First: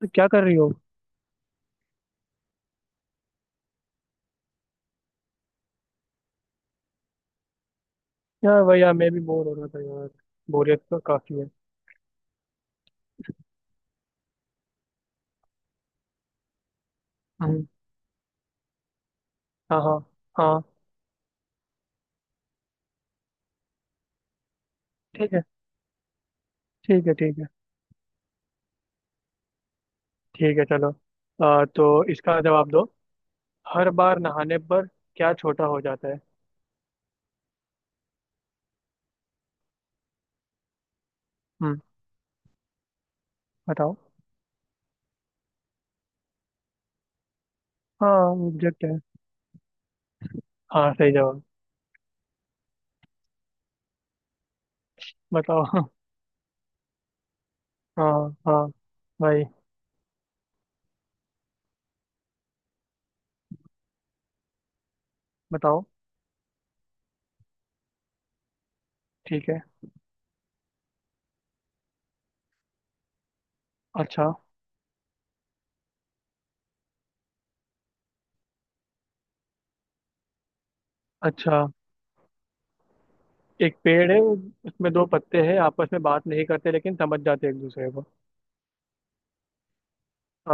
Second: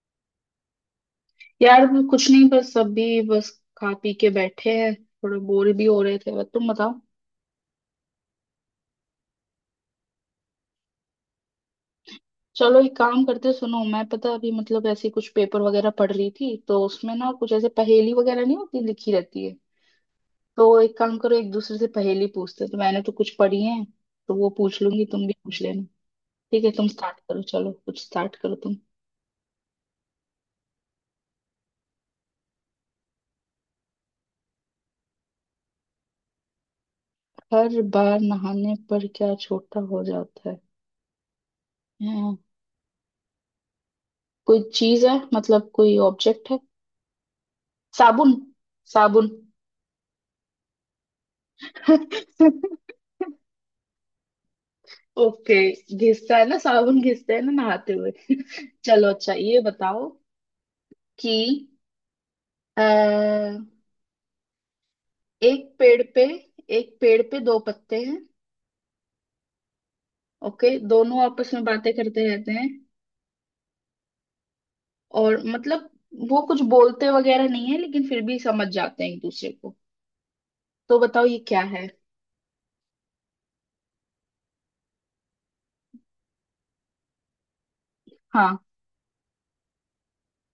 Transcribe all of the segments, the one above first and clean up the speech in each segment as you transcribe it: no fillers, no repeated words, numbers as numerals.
तो क्या कर रही हो? यार वो कुछ नहीं बस अभी बस खा पी के बैठे हैं। थोड़े बोर भी हो रहे थे, बस तुम बताओ। यार वही यार, मैं भी बोर हो रहा था यार। बोरियत तो काफी है। चलो एक काम करते हैं, सुनो, मैं पता अभी मतलब ऐसे कुछ पेपर वगैरह पढ़ रही थी तो उसमें ना कुछ हम्म, ऐसे पहेली वगैरह नहीं होती लिखी रहती है। हाँ हाँ। हाँ। तो एक काम करो, एक दूसरे से पहेली पूछते हैं, तो मैंने तो कुछ पढ़ी है। तो वो पूछ लूंगी, तुम भी ठीक है पूछ लेना। ठीक है, तुम ठीक है। स्टार्ट ठीक करो, है। चलो कुछ स्टार्ट करो तुम। ठीक है चलो। तो इसका जवाब दो। हर बार नहाने पर क्या छोटा हो जाता है? हर बार नहाने पर क्या छोटा हो जाता है? हम्म, हैं, बताओ। कोई चीज है मतलब कोई ऑब्जेक्ट है? हाँ, साबुन। ऑब्जेक्ट है। साबुन। हाँ, सही जवाब। ओके। बताओ घिसता है ना साबुन, घिसते हैं ना नहाते हुए। हाँ हाँ चलो अच्छा भाई, ये बताओ कि आ, एक बताओ। पेड़ पे एक पेड़ पे दो पत्ते हैं। ठीक है। ओके, दोनों आपस में बातें करते रहते हैं अच्छा। और मतलब वो कुछ बोलते वगैरह नहीं है लेकिन फिर भी समझ जाते हैं एक दूसरे को। तो बताओ ये क्या अच्छा, है। एक पेड़ है उसमें दो पत्ते हैं, आपस में बात नहीं करते लेकिन समझ जाते हैं एक दूसरे को। हाँ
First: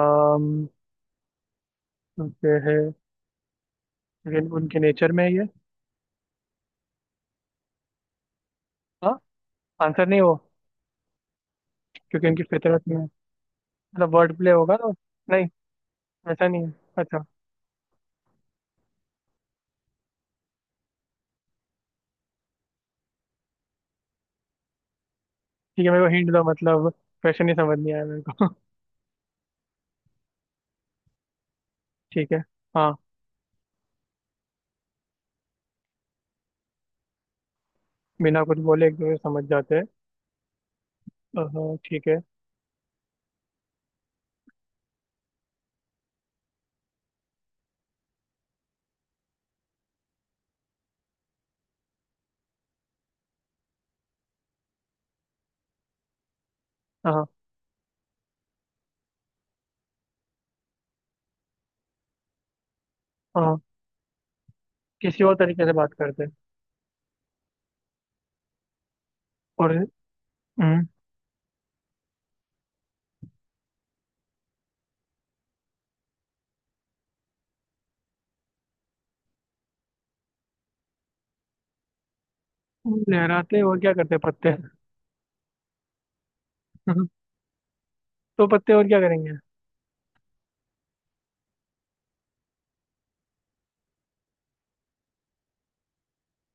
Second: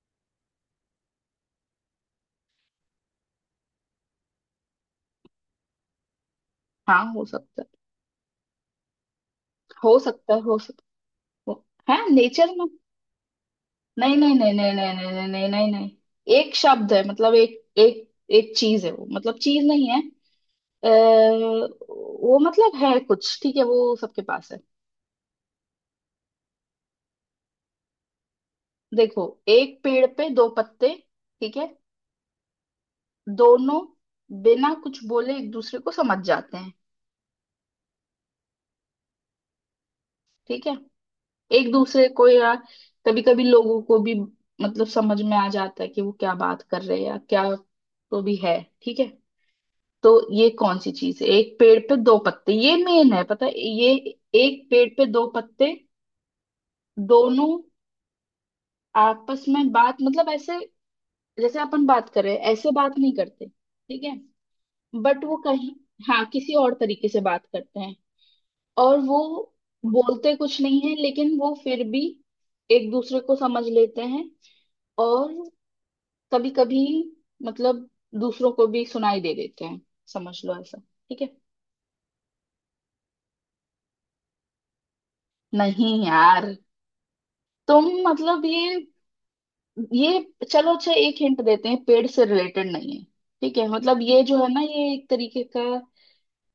आम, पेड़ है, लेकिन उनके नेचर में ही है ये। हाँ हो सकता है। हाँ, हो आंसर नहीं वो। सकता है। हो सकता है क्योंकि उनकी नेचर में। फितरत में है। मतलब नहीं नहीं वर्ड प्ले नहीं नहीं होगा तो। नहीं नहीं नहीं नहीं नहीं, नहीं नहीं। ऐसा एक नहीं है। शब्द है अच्छा। मतलब एक एक एक चीज है वो, मतलब चीज नहीं है। वो मतलब है कुछ, ठीक है, वो सबके पास है। ठीक है, मेरे को हिंट दो, मतलब क्वेश्चन ही समझ नहीं आया मेरे को। देखो, एक पेड़ पे दो पत्ते, ठीक है। ठीक है। हाँ। दोनों बिना कुछ बोले एक दूसरे को समझ जाते हैं, बिना कुछ बोले एक दूसरे से समझ जाते हैं। ठीक है। एक दूसरे ठीक है। को, या कभी कभी लोगों को भी मतलब समझ में आ जाता है कि वो क्या बात कर रहे हैं या क्या, तो भी है, ठीक है। तो ये कौन सी चीज है? एक पेड़ पे दो पत्ते, ये मेन है, पता है ये। एक पेड़ पे दो पत्ते, हाँ। दोनों आपस में बात मतलब ऐसे जैसे अपन बात कर रहे हैं, ऐसे बात नहीं करते, हाँ, ठीक है। बट किसी और वो तरीके कहीं, से बात करते हाँ हैं। किसी और तरीके से बात करते हैं। और वो और। बोलते कुछ नहीं हम्म, है लेकिन वो फिर भी एक दूसरे को समझ लेते हैं। और कभी कभी मतलब दूसरों को भी सुनाई दे देते हैं, समझ लो ऐसा, ठीक है। लहराते और क्या करते हैं? पत्ते। नहीं यार, तुम मतलब तो पत्ते ये और क्या करेंगे। ये चलो अच्छा एक हिंट देते हैं, पेड़ से रिलेटेड नहीं है। ठीक है, मतलब ये जो है ना, ये एक तरीके का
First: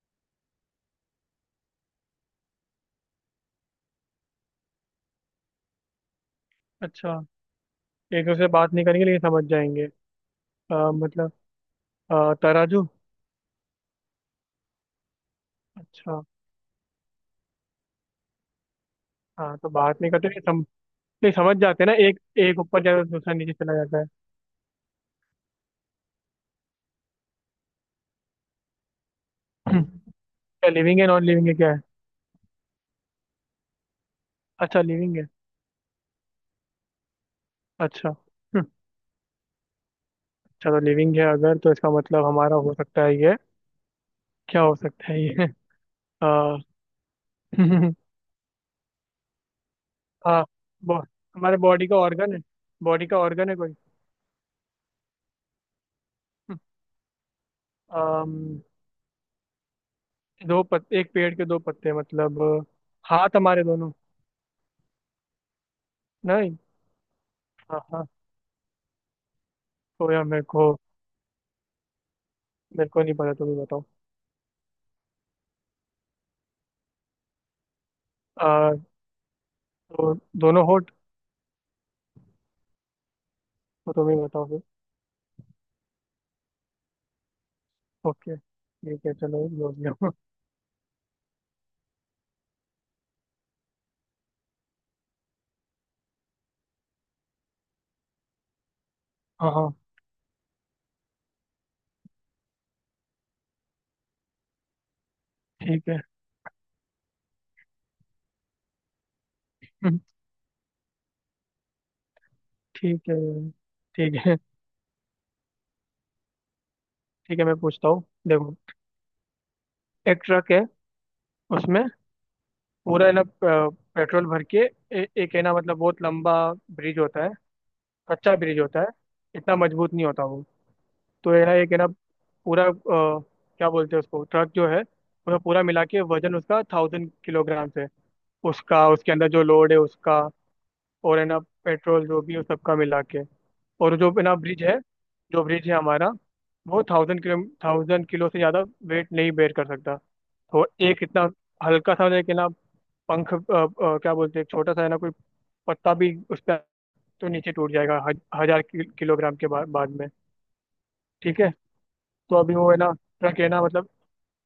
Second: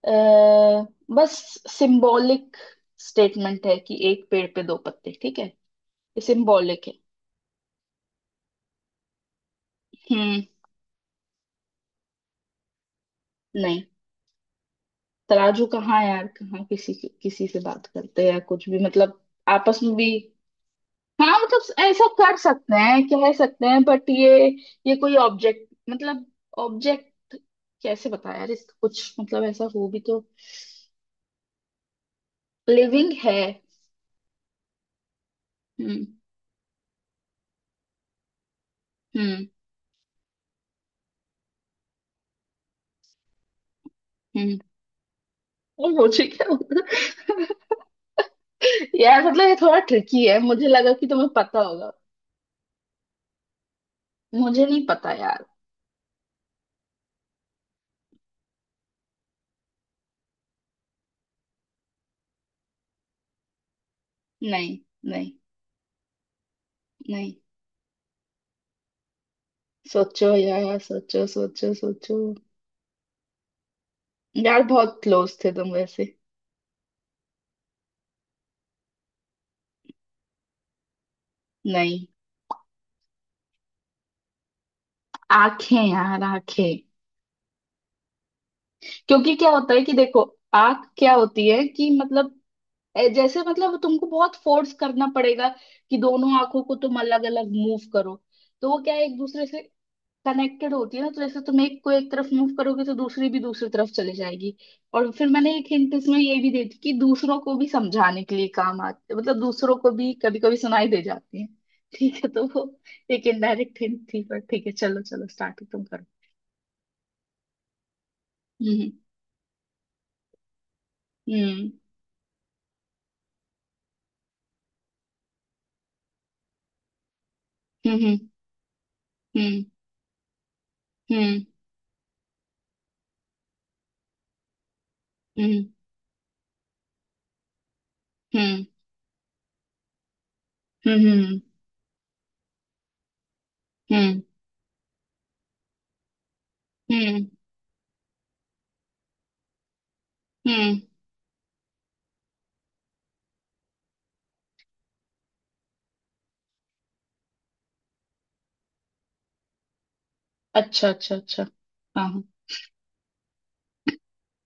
आ, बस सिंबॉलिक स्टेटमेंट है कि एक पेड़ पे दो पत्ते, ठीक है। ये सिंबॉलिक है। अच्छा, एक दूसरे से बात नहीं करेंगे लेकिन समझ जाएंगे। हम्म। मतलब तराजू। नहीं, तराजू कहाँ है अच्छा। यार, कहाँ किसी किसी से बात करते हैं या कुछ भी मतलब। हाँ तो आपस में बात भी। नहीं करते लेकिन नहीं, हाँ समझ मतलब जाते हैं ना, ऐसा एक कर एक सकते ऊपर जाता हैं, है कह दूसरा नीचे सकते चला हैं, जाता है। बट ये। ये कोई ऑब्जेक्ट मतलब ऑब्जेक्ट कैसे बताया यार, इसका कुछ मतलब ऐसा हम्म, हो भी तो। क्या लिविंग है, नॉन लिविंग है, क्या है? लिविंग है। अच्छा, लिविंग है। हम्म अच्छा। हम्म चलो लिविंग है अगर, तो इसका मतलब हमारा हो सकता है ये। हम्म। क्या हो सकता है ये और मुझे क्या? आ, यार मतलब ये थोड़ा ट्रिकी है, हाँ। मुझे लगा बो, कि तुम्हें हमारे पता बॉडी होगा। का ऑर्गन है। बॉडी का ऑर्गन है कोई। मुझे नहीं पता यार। हम्म, अम, एक पेड़ के दो पत्ते, मतलब हाथ हमारे दोनों। नहीं नहीं नहीं। नहीं। हाँ हाँ। तो यार सोचो मेरे को, यार, सोचो सोचो सोचो। मेरे को नहीं पता, तुम ही बताओ। यार बहुत क्लोज थे तुम वैसे। आ, तो दोनों होठ। नहीं, तो तुम ही बताओ फिर। आंखें यार, आंखें। ओके ठीक है क्योंकि चलो, क्या होता बोल है कि दिया। देखो, आंख क्या होती है कि मतलब जैसे, मतलब तुमको बहुत फोर्स करना पड़ेगा कि दोनों आंखों को तुम अलग अलग मूव करो। तो वो क्या है, एक दूसरे हाँ से हाँ। कनेक्टेड होती है ना, तो जैसे तुम एक को एक तरफ मूव करोगे तो दूसरी भी दूसरी तरफ चली जाएगी। और फिर मैंने एक ठीक हिंट है इसमें ये भी दी थी कि दूसरों को भी समझाने के लिए काम आते, मतलब दूसरों को भी कभी कभी सुनाई दे जाती है। ठीक है, तो वो ठीक है। एक इनडायरेक्ट हिंट ठीक थी, है, पर ठीक है, चलो चलो स्टार्ट तुम करो। ठीक है मैं पूछता हूँ देखो। हम्म। एक ट्रक है, हम्म। उसमें पूरा है ना पेट्रोल भर के। एक है ना, मतलब बहुत लंबा ब्रिज होता है, हम्म। कच्चा ब्रिज होता है, इतना हम्म। मजबूत नहीं होता वो। तो है हम्म। ना, एक है ना पूरा, क्या बोलते हैं उसको, ट्रक जो है उसमें पूरा हम्म। मिला के वजन उसका थाउजेंड किलोग्राम है। हम्म। उसका, उसके अंदर जो लोड है उसका, हम्म। और है ना हम्म। पेट्रोल जो भी है, उस सबका मिला के। और जो हम्म। बिना ब्रिज है, जो ब्रिज है हमारा, वो हम्म। थाउजेंड किलो, थाउजेंड किलो से ज़्यादा वेट नहीं बेयर कर सकता। तो हम्म। एक इतना हल्का सा, एक है ना पंख, क्या बोलते हैं, एक छोटा सा है ना कोई पत्ता भी उस पर, तो नीचे टूट जाएगा हजार किलोग्राम के बाद में। अच्छा अच्छा ठीक अच्छा। है। हाँ हाँ। तो अभी वो है ना ट्रक है ना, मतलब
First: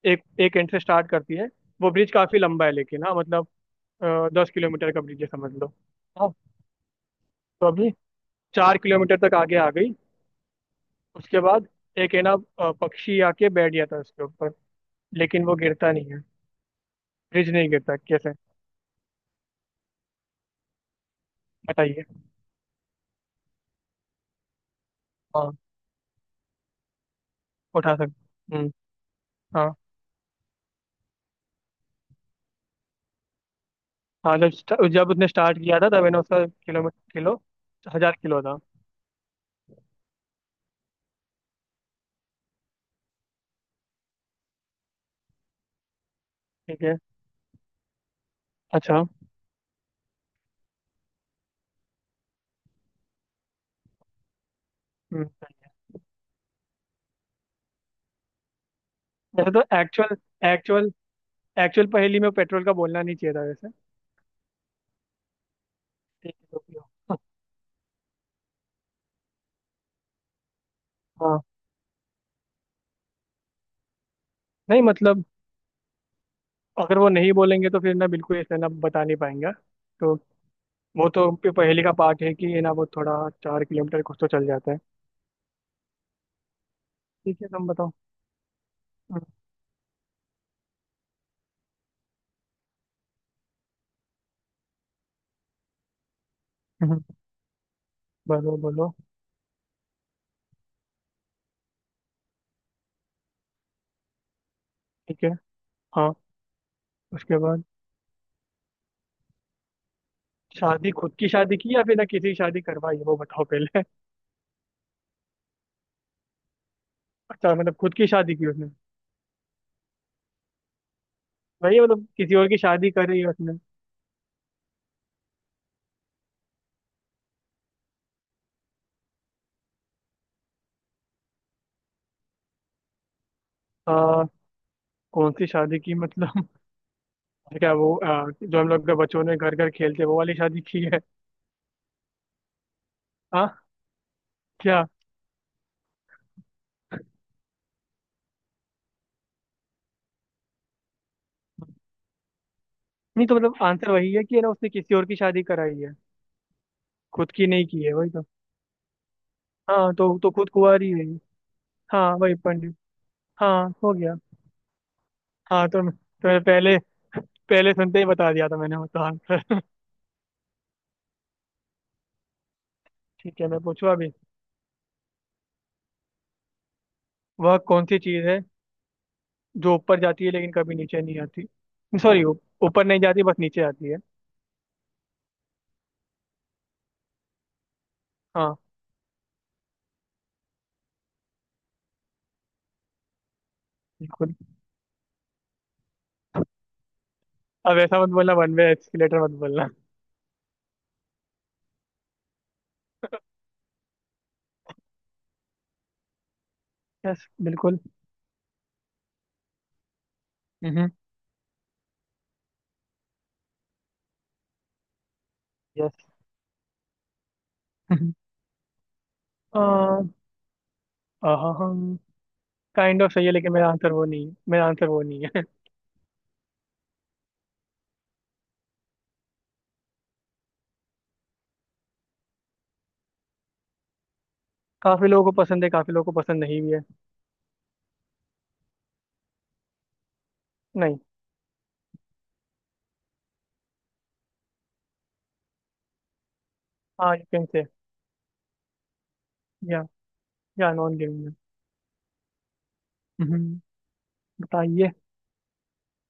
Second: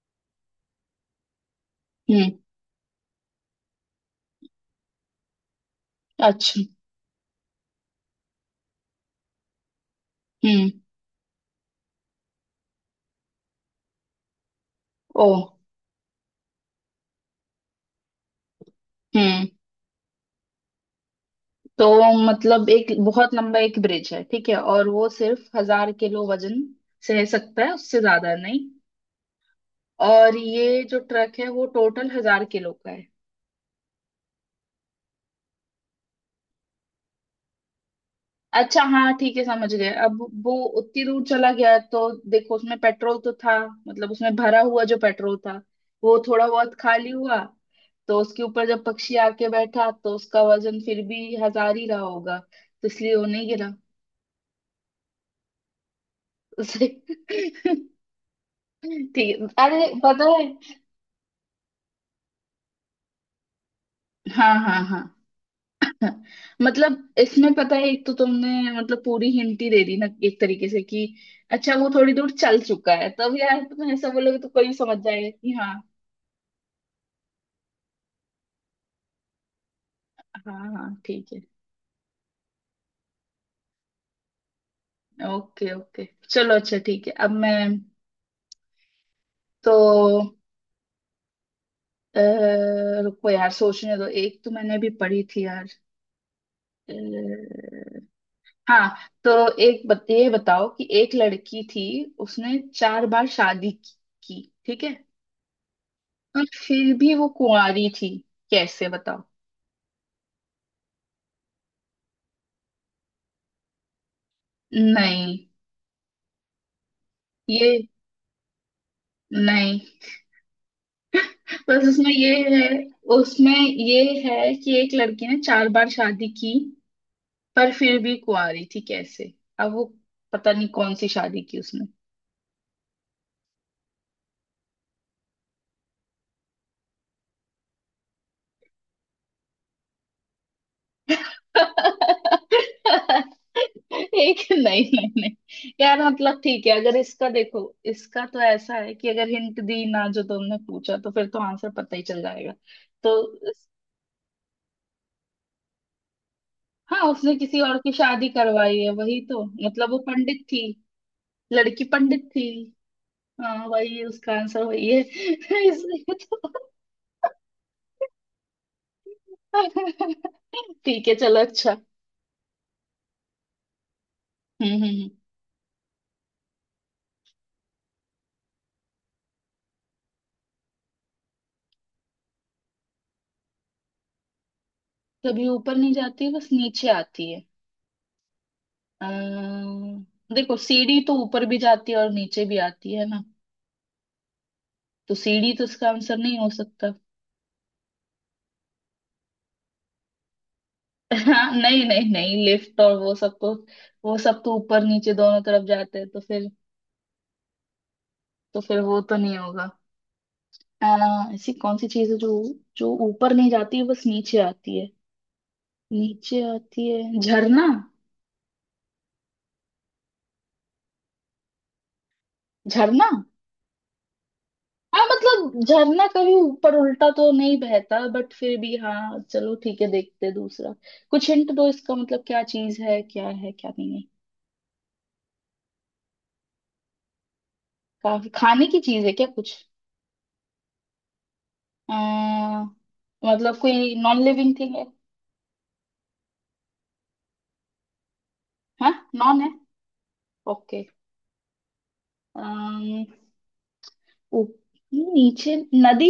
एक एक एंड से स्टार्ट करती है। वो ब्रिज हम्म। काफ़ी लंबा है, लेकिन हाँ मतलब दस किलोमीटर का ब्रिज है समझ लो। हाँ। अच्छा। तो अभी चार किलोमीटर तक आगे आ गई। हम्म। उसके बाद एक है ना पक्षी आके बैठ गया था उसके ऊपर, ओ। लेकिन वो गिरता नहीं है। फ्रिज नहीं गिरता, कैसे? हम्म। तो बताइए। मतलब एक बहुत लंबा एक ब्रिज है, ठीक है, और वो सिर्फ हाँ, 1000 किलो वजन सह सकता है, उठा उससे ज्यादा सकते, नहीं। हम्म। हाँ, और ये जो ट्रक है वो टोटल 1000 किलो का है। हाँ जब जब उसने स्टार्ट किया था तब है ना उसका किलो, हजार किलो था। अच्छा, हाँ ठीक है, समझ गए अब। वो उतनी दूर चला गया तो देखो उसमें पेट्रोल तो था, मतलब उसमें भरा हुआ जो पेट्रोल था वो थोड़ा बहुत ठीक है। खाली हुआ। तो उसके ऊपर जब अच्छा। पक्षी आके बैठा तो उसका वजन फिर भी 1000 ही रहा होगा, तो इसलिए वो नहीं गिरा हम्म। उसे। ठीक है, वैसे तो अरे एक्चुअल पता है। एक्चुअल एक्चुअल पहेली में पेट्रोल का बोलना नहीं चाहिए था वैसे। हाँ हाँ हाँ हाँ। ठीक है, जो भी मतलब हो। इसमें पता है, एक तो तुमने मतलब पूरी हिंट ही दे दी ना एक तरीके से कि हाँ। अच्छा वो थोड़ी दूर चल चुका है, तब यार तुम ऐसा बोलोगे तो कोई नहीं समझ मतलब, जाएगा कि हाँ। अगर वो नहीं बोलेंगे तो फिर ना, बिल्कुल ऐसे ना बता नहीं पाएंगे। तो हाँ हाँ वो तो ठीक है। पहेली का पार्ट है कि ये ना, वो थोड़ा चार किलोमीटर कुछ तो चल जाता है। ओके ओके, चलो अच्छा ठीक है, अब ठीक है मैं तुम बताओ। हम्म, तो अ, रुको यार सोचने दो, एक तो मैंने भी पढ़ी थी यार। अ, हम्म, बोलो बोलो। हाँ, तो एक ये बताओ कि एक लड़की थी, उसने चार बार शादी की, ठीक है। ठीक है। हाँ पर फिर भी वो उसके बाद। कुंवारी थी, कैसे बताओ। शादी खुद की शादी की या फिर ना किसी की शादी करवाई है, वो बताओ पहले। नहीं, अच्छा मतलब ये खुद की शादी की उसने। नहीं, वही बस मतलब उसमें ये किसी और की है, शादी करी है उसमें उसने। ये है कि एक लड़की ने चार बार शादी की, पर फिर भी कुंवारी थी कैसे? अब वो पता नहीं कौन सी शादी की उसने। आ, कौन सी शादी की मतलब? क्या वो जो हम लोग के बच्चों ने घर घर खेलते हैं, वो वाली शादी की है? एक, हाँ। नहीं क्या? नहीं नहीं। यार मतलब ठीक है, अगर इसका देखो, इसका तो ऐसा है कि अगर हिंट दी ना जो तुमने पूछा तो फिर तो आंसर पता ही चल जाएगा। तो नहीं तो मतलब आंसर वही है कि है ना उसने किसी और की शादी कराई है। हाँ, खुद उसने की किसी नहीं और की की है, वही तो। शादी करवाई है, वही तो मतलब, हाँ वो तो पंडित खुद थी, कुंवारी है ये। लड़की हाँ पंडित वही थी। पंडित। हाँ हाँ हो वही गया। उसका आंसर वही है। हाँ इसलिए तो तो। मैंने पहले पहले सुनते ही बता दिया था मैंने उसका आंसर। ठीक है चलो अच्छा। ठीक है मैं पूछूं अभी। हम्म हम्म हम्म। वह कौन सी चीज है जो ऊपर जाती है लेकिन कभी नीचे नहीं आती? सॉरी, ऊपर नहीं जाती बस नीचे आती है। कभी ऊपर नहीं जाती, बस नीचे आती है। हाँ, अम्म, देखो, सीढ़ी तो ऊपर भी जाती है और नीचे भी आती है ना, बिल्कुल। तो सीढ़ी तो इसका आंसर नहीं हो सकता। अब ऐसा मत बोलना, वन वे एस्केलेटर मत बोलना। हाँ नहीं नहीं नहीं, लिफ्ट और वो सब तो, वो सब तो ऊपर नीचे दोनों तरफ जाते हैं, तो फिर, यस बिल्कुल। तो फिर वो तो नहीं होगा। आ, हम्म। ऐसी कौन सी चीज है जो, जो ऊपर नहीं जाती है बस नीचे आती है? यस। नीचे आती है, झरना। हम्म, काइंड झरना। ऑफ सही है, लेकिन मेरा आंसर वो नहीं है, मेरा आंसर वो हाँ, नहीं है। मतलब झरना कभी ऊपर उल्टा तो नहीं बहता, बट फिर भी, हाँ चलो ठीक है, देखते हैं दूसरा। कुछ हिंट दो इसका, मतलब क्या चीज है, क्या है क्या नहीं है, काफी लोगों को पसंद है, काफी लोगों को पसंद नहीं भी है। काफी खाने की चीज है क्या, कुछ? नहीं। आ, मतलब कोई नॉन लिविंग थिंग है? हाँ यू कैन से। हाँ, नॉन है, या। या ओके। नॉन गेमिंग है। अम्म हम्म, ऊप- बताइए। नीचे, नदी।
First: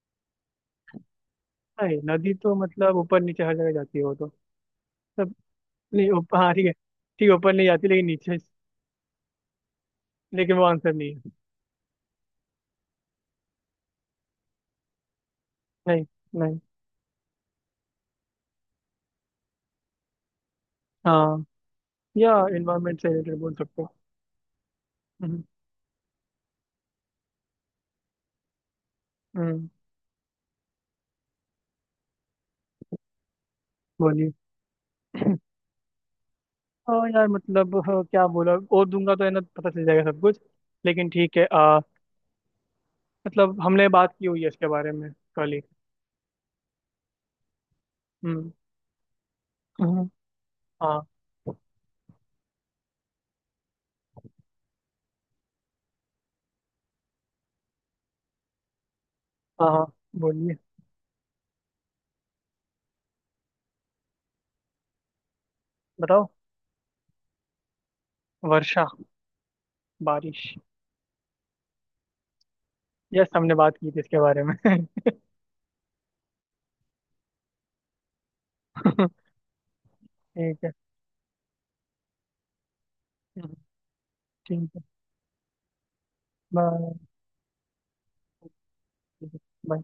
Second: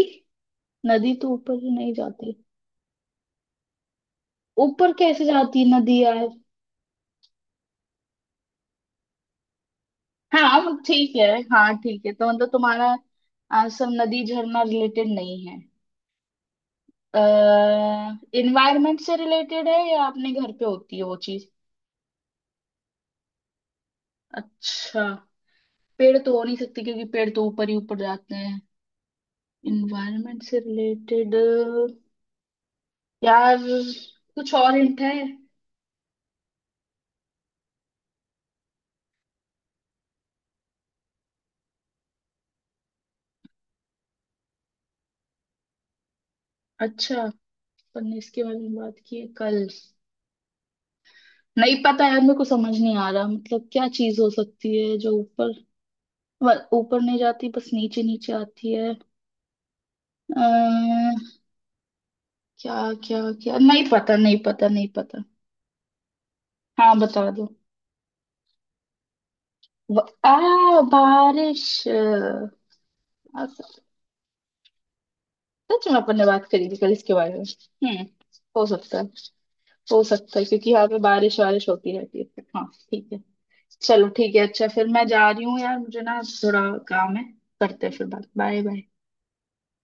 नदी तो ऊपर ही नहीं नहीं, नदी जाती। तो मतलब ऊपर नीचे हर जगह जाती है वो ऊपर तो। कैसे जाती है नदी नहीं यार। ऊपर, हाँ ठीक है ठीक है, ऊपर नहीं जाती लेकिन नीचे। लेकिन हाँ वो वो आंसर नहीं ठीक है। है। हाँ ठीक है, तो मतलब तुम्हारा आंसर नदी झरना रिलेटेड नहीं है। नहीं। नहीं, अः इन्वायरमेंट से रिलेटेड है, या अपने घर पे होती है वो हाँ, चीज? या इन्वायरमेंट से रिलेटेड बोल सकते हो। अच्छा। हम्म। पेड़ तो हो नहीं सकते क्योंकि पेड़ तो ऊपर ही ऊपर जाते हैं। हम्म, इन्वायरमेंट से रिलेटेड। यार बोलिए। कुछ और हिंट है? हाँ यार मतलब, हाँ, क्या बोला और दूंगा तो है ना पता चल जाएगा सब कुछ। लेकिन ठीक है मतलब हमने बात की हुई है इसके बारे में कल ही। अच्छा, अपन ने इसके हम्म। बारे में बात की है कल? हम्म, हाँ। नहीं पता यार, मेरे को समझ नहीं आ रहा मतलब क्या चीज हो सकती है जो ऊपर, ऊपर नहीं जाती बस नीचे नीचे आती है। हाँ, हाँ, बोलिए। अः क्या? क्या क्या, नहीं पता नहीं पता नहीं पता। बताओ। हाँ बता दो। वर्षा। आ बारिश। बारिश। यस, हमने बात की थी इसके बारे में सच में अपन ने बात करी थी कल इसके बारे में। हम्म। हो सकता है। हो सकता है ठीक क्योंकि है। यहाँ पे बारिश वारिश होती रहती है, हाँ ठीक है। हम्म, चलो ठीक है, अच्छा ठीक है। फिर मैं जा रही हूँ यार, मुझे ना थोड़ा काम है, करते हैं फिर बात, बाय बाय। बाय।